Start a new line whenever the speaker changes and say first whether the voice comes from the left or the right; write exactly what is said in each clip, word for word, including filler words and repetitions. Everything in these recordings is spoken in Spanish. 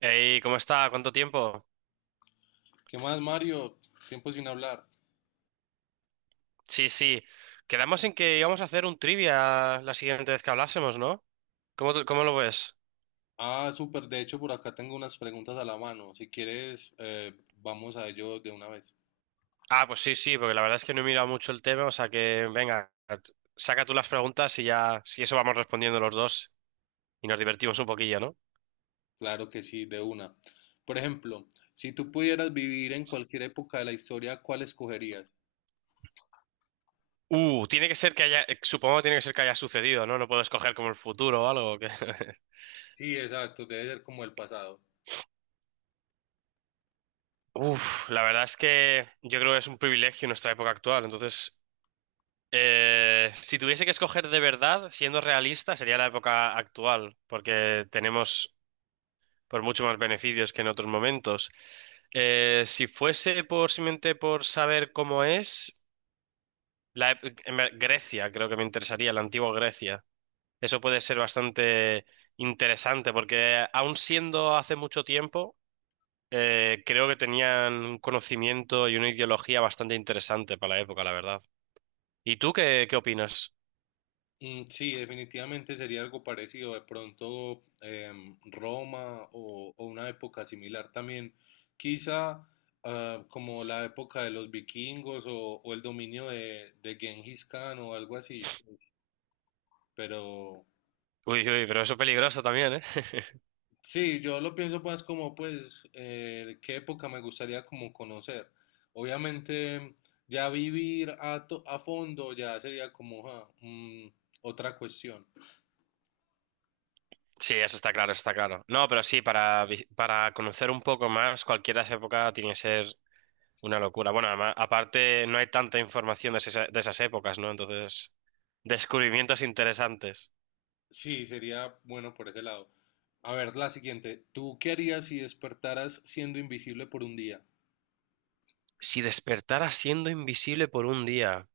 right: Ey, ¿cómo está? ¿Cuánto tiempo?
left: ¿Qué más, Mario? Tiempo sin hablar.
right: Sí, sí. Quedamos en que íbamos a hacer un trivia la siguiente vez que hablásemos, ¿no? ¿Cómo, te- cómo lo ves?
left: Ah, súper. De hecho, por acá tengo unas preguntas a la mano. Si quieres, eh, vamos a ello de una vez.
right: Ah, pues sí, sí, porque la verdad es que no he mirado mucho el tema, o sea que, venga, t- saca tú las preguntas y ya, si eso vamos respondiendo los dos y nos divertimos un poquillo, ¿no?
left: Claro que sí, de una. Por ejemplo, si tú pudieras vivir en cualquier época de la historia, ¿cuál escogerías?
right: Uh, tiene que ser que haya, eh, supongo que tiene que ser que haya sucedido, ¿no? No puedo escoger como el futuro o algo. que-
left: Sí, exacto. Debe ser como el pasado.
right: Uf, la verdad es que yo creo que es un privilegio en nuestra época actual, entonces, Eh, si tuviese que escoger de verdad, siendo realista, sería la época actual, porque tenemos por mucho más beneficios que en otros momentos. Eh, si fuese por simplemente por saber cómo es, la, ep- en ver- Grecia, creo que me interesaría, la antigua Grecia. Eso puede ser bastante interesante, porque aun siendo hace mucho tiempo, eh, creo que tenían un conocimiento y una ideología bastante interesante para la época, la verdad. ¿Y tú qué, qué opinas?
left: Mm, sí, definitivamente sería algo parecido, de pronto em, Roma o, o una época similar también, quizá ah, como la época de los vikingos o, o el dominio de, de Genghis Khan o algo así, pero
right: Uy, uy, pero eso es peligroso también.
left: sí, yo lo pienso más como pues eh, qué época me gustaría como conocer. Obviamente ya vivir a, to- a fondo ya sería como ja, mm, otra cuestión.
right: Sí, eso está claro, eso está claro. No, pero sí, para, vi- para conocer un poco más, cualquiera de esa época tiene que ser una locura. Bueno, además, aparte no hay tanta información de, esa- de esas épocas, ¿no? Entonces, descubrimientos interesantes.
left: Sí, sería bueno por ese lado. A ver, la siguiente. ¿Tú qué harías si despertaras siendo invisible por un día?
right: Si despertara siendo invisible por un día,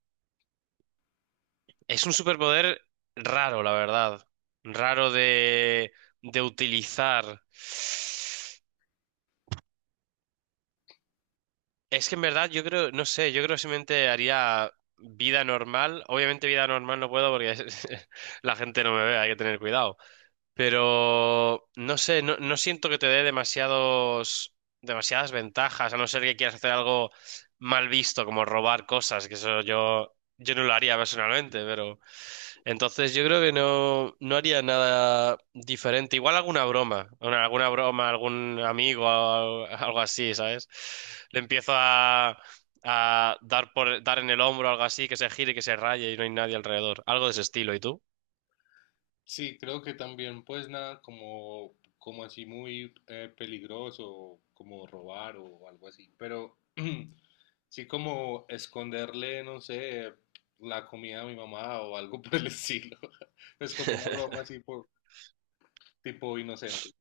right: es un superpoder raro, la verdad. Raro de, de utilizar. Es que en verdad yo creo, no sé, yo creo que simplemente haría vida normal. Obviamente vida normal no puedo porque es- la gente no me ve, hay que tener cuidado. Pero no sé, no, no siento que te dé demasiados, demasiadas ventajas, a no ser que quieras hacer algo mal visto, como robar cosas, que eso yo, yo no lo haría personalmente, pero... Entonces yo creo que no, no haría nada diferente. Igual alguna broma, una- alguna broma, algún amigo, al- algo así, ¿sabes? Le empiezo a, a dar por, dar en el hombro, algo así, que se gire, que se raye y no hay nadie alrededor. Algo de ese estilo, ¿y tú?
left: Sí, creo que también, pues nada, como, como así muy eh, peligroso, como robar o algo así. Pero sí, como esconderle, no sé, la comida a mi mamá o algo por el estilo. Es como una broma así, por, tipo inocente.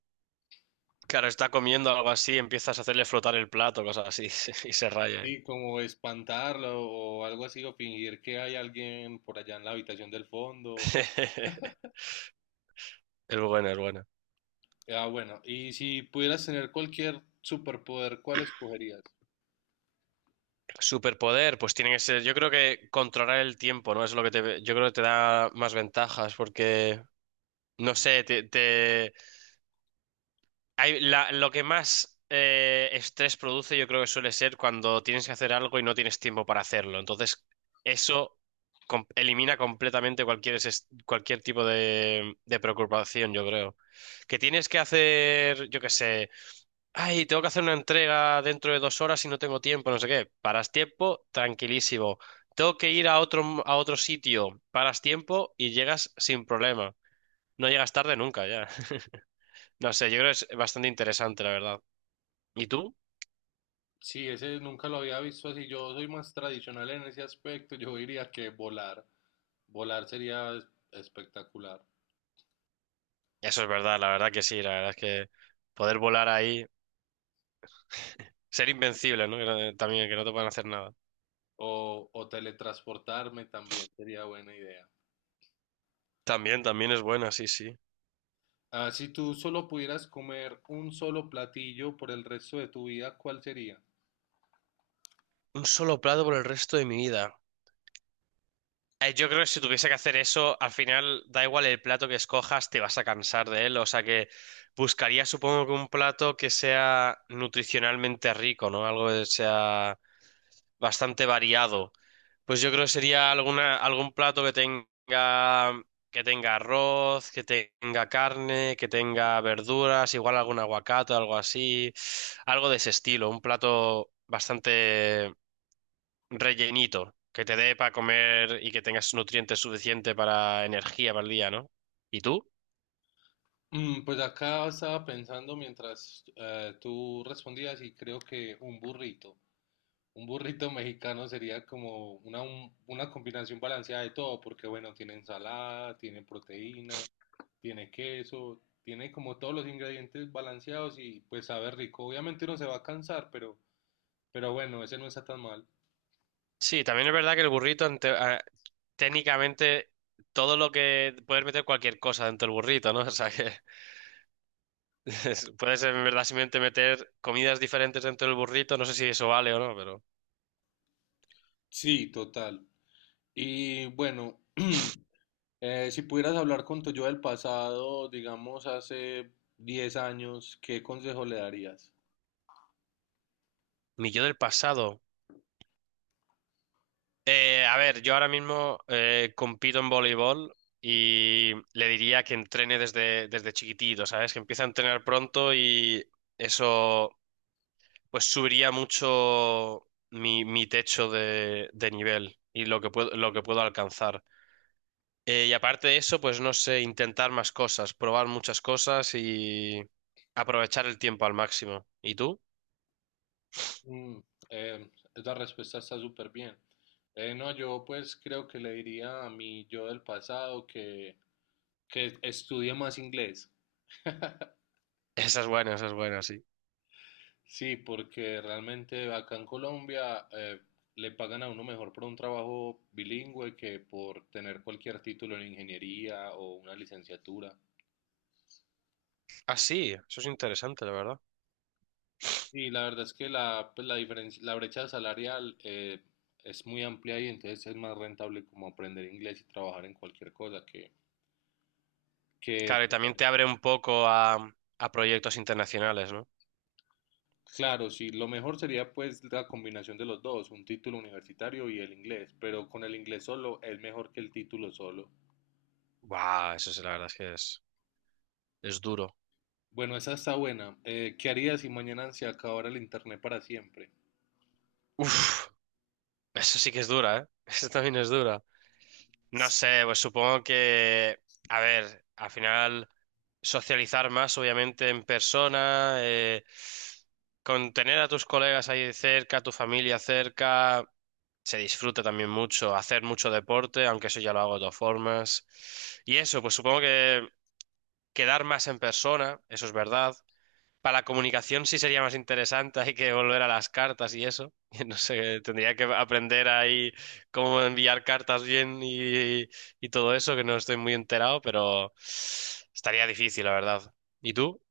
right: Claro, está comiendo algo así, empiezas a hacerle flotar el plato, cosas así, y se raya ahí.
left: Y como espantarlo o algo así, o fingir que hay alguien por allá en la habitación del fondo.
right: Es buena, es buena.
left: Ah, bueno, ¿y si pudieras tener cualquier superpoder, cuál escogerías?
right: Superpoder, pues tiene que ser, yo creo que controlar el tiempo, ¿no? Es lo que te, yo creo que te da más ventajas, porque no sé, te, te- hay- la- lo que más eh, estrés produce yo creo que suele ser cuando tienes que hacer algo y no tienes tiempo para hacerlo. Entonces, eso com- elimina completamente cualquier, es- cualquier tipo de, de preocupación, yo creo. Que tienes que hacer, yo qué sé, ay, tengo que hacer una entrega dentro de dos horas y no tengo tiempo, no sé qué. Paras tiempo, tranquilísimo. Tengo que ir a otro, a otro sitio, paras tiempo y llegas sin problema. No llegas tarde nunca, ya. No sé, yo creo que es bastante interesante, la verdad. ¿Y tú?
left: Sí, ese nunca lo había visto así. Yo soy más tradicional en ese aspecto. Yo diría que volar. Volar sería es- espectacular.
right: Eso es verdad, la verdad que sí, la verdad es que poder volar ahí, ser invencible, ¿no? Que no- eh, también, que no te puedan hacer nada.
left: O, o teletransportarme también sería buena idea.
right: También, también es buena, sí, sí.
left: Ah, si tú solo pudieras comer un solo platillo por el resto de tu vida, ¿cuál sería?
right: Un solo plato por el resto de mi vida. Eh, Yo creo que si tuviese que hacer eso, al final da igual el plato que escojas, te vas a cansar de él. O sea que buscaría, supongo que un plato que sea nutricionalmente rico, ¿no? Algo que sea bastante variado. Pues yo creo que sería alguna, algún plato que tenga, que tenga arroz, que tenga carne, que tenga verduras, igual algún aguacate, algo así, algo de ese estilo, un plato bastante rellenito, que te dé para comer y que tengas nutrientes suficientes para energía para el día, ¿no? ¿Y tú?
left: Mm, pues acá estaba pensando mientras eh, tú respondías y creo que un burrito, un burrito mexicano sería como una, un- una combinación balanceada de todo, porque bueno, tiene ensalada, tiene proteína, tiene queso, tiene como todos los ingredientes balanceados y pues sabe rico. Obviamente uno se va a cansar, pero, pero bueno, ese no está tan mal.
right: Sí, también es verdad que el burrito, ante- a- técnicamente, todo lo que puedes meter cualquier cosa dentro del burrito, ¿no? O sea que... Es- Puedes en verdad simplemente meter comidas diferentes dentro del burrito, no sé si eso vale o no, pero...
left: Sí, total. Y bueno, eh, si pudieras hablar con tu yo del pasado, digamos hace diez años, ¿qué consejo le darías?
right: Mi yo del pasado. Eh, a ver, yo ahora mismo eh, compito en voleibol y le diría que entrene desde, desde chiquitito, ¿sabes? Que empiece a entrenar pronto y eso pues subiría mucho mi, mi techo de, de nivel y lo que puedo, lo que puedo alcanzar. Eh, y aparte de eso, pues no sé, intentar más cosas, probar muchas cosas y aprovechar el tiempo al máximo. ¿Y tú?
left: Mm, eh, esa respuesta está súper bien. Eh, no, yo pues creo que le diría a mi yo del pasado que, que estudie más inglés.
right: Esa es buena, esa es buena, sí.
left: Sí, porque realmente acá en Colombia eh, le pagan a uno mejor por un trabajo bilingüe que por tener cualquier título en ingeniería o una licenciatura.
right: Ah, sí, eso es interesante, la verdad.
left: Sí, la verdad es que la, pues, la diferencia, la brecha salarial eh, es muy amplia y entonces es más rentable como aprender inglés y trabajar en cualquier cosa que, que
right: Claro, y también te abre un poco a, a proyectos internacionales, ¿no?
left: claro, sí, lo mejor sería pues la combinación de los dos, un título universitario y el inglés, pero con el inglés solo es mejor que el título solo.
right: Buah, eso es, la verdad es que es, es duro.
left: Bueno, esa está buena. Eh, ¿qué harías si mañana se acabara el internet para siempre?
right: Uf, eso sí que es dura, ¿eh? Eso también es dura. No sé, pues supongo que, a ver, al final socializar más, obviamente, en persona, eh, con tener a tus colegas ahí cerca, a tu familia cerca, se disfruta también mucho, hacer mucho deporte, aunque eso ya lo hago de todas formas. Y eso, pues supongo que quedar más en persona, eso es verdad. Para la comunicación sí sería más interesante, hay que volver a las cartas y eso. No sé, tendría que aprender ahí cómo enviar cartas bien y, y todo eso, que no estoy muy enterado, pero estaría difícil, la verdad. ¿Y tú?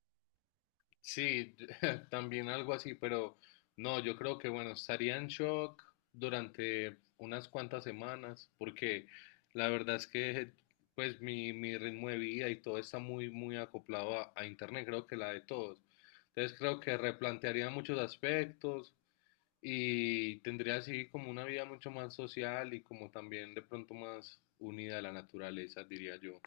left: Sí, también algo así, pero no, yo creo que bueno, estaría en shock durante unas cuantas semanas, porque la verdad es que pues mi, mi ritmo de vida y todo está muy, muy acoplado a, a internet, creo que la de todos. Entonces creo que replantearía muchos aspectos y tendría así como una vida mucho más social y como también de pronto más unida a la naturaleza, diría yo.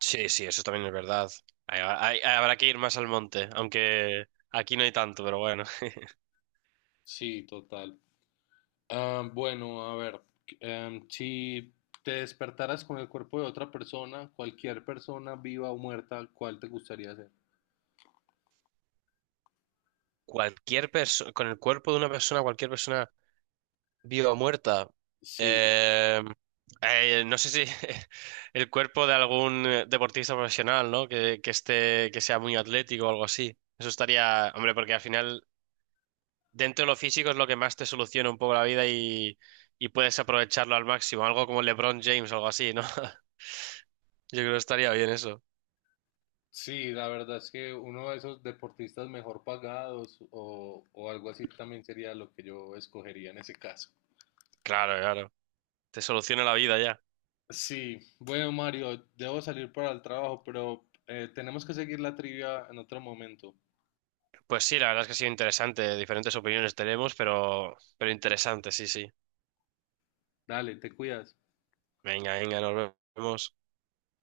right: Sí, sí, eso también es verdad. Hay- hay- habrá que ir más al monte, aunque aquí no hay tanto, pero bueno.
left: Sí, total. Ah, bueno, a ver, em, si te despertaras con el cuerpo de otra persona, cualquier persona viva o muerta, ¿cuál te gustaría ser?
right: Cualquier persona, con el cuerpo de una persona, cualquier persona viva o muerta.
left: Sí,
right: Eh, eh, no sé si el cuerpo de algún eh, deportista profesional, ¿no? Que, que esté, que sea muy atlético o algo así. Eso estaría, hombre, porque al final, dentro de lo físico es lo que más te soluciona un poco la vida y, y puedes aprovecharlo al máximo. Algo como LeBron James, algo así, ¿no? Yo creo que estaría bien eso.
left: sí, la verdad es que uno de esos deportistas mejor pagados o, o algo así también sería lo que yo escogería en ese caso.
right: Claro, claro. Te soluciona la vida ya.
left: Sí, bueno, Mario, debo salir para el trabajo, pero eh, tenemos que seguir la trivia en otro momento.
right: Pues sí, la verdad es que ha sido interesante. Diferentes opiniones tenemos, pero, pero interesante, sí, sí.
left: Dale, te cuidas.
right: Venga, venga, nos vemos.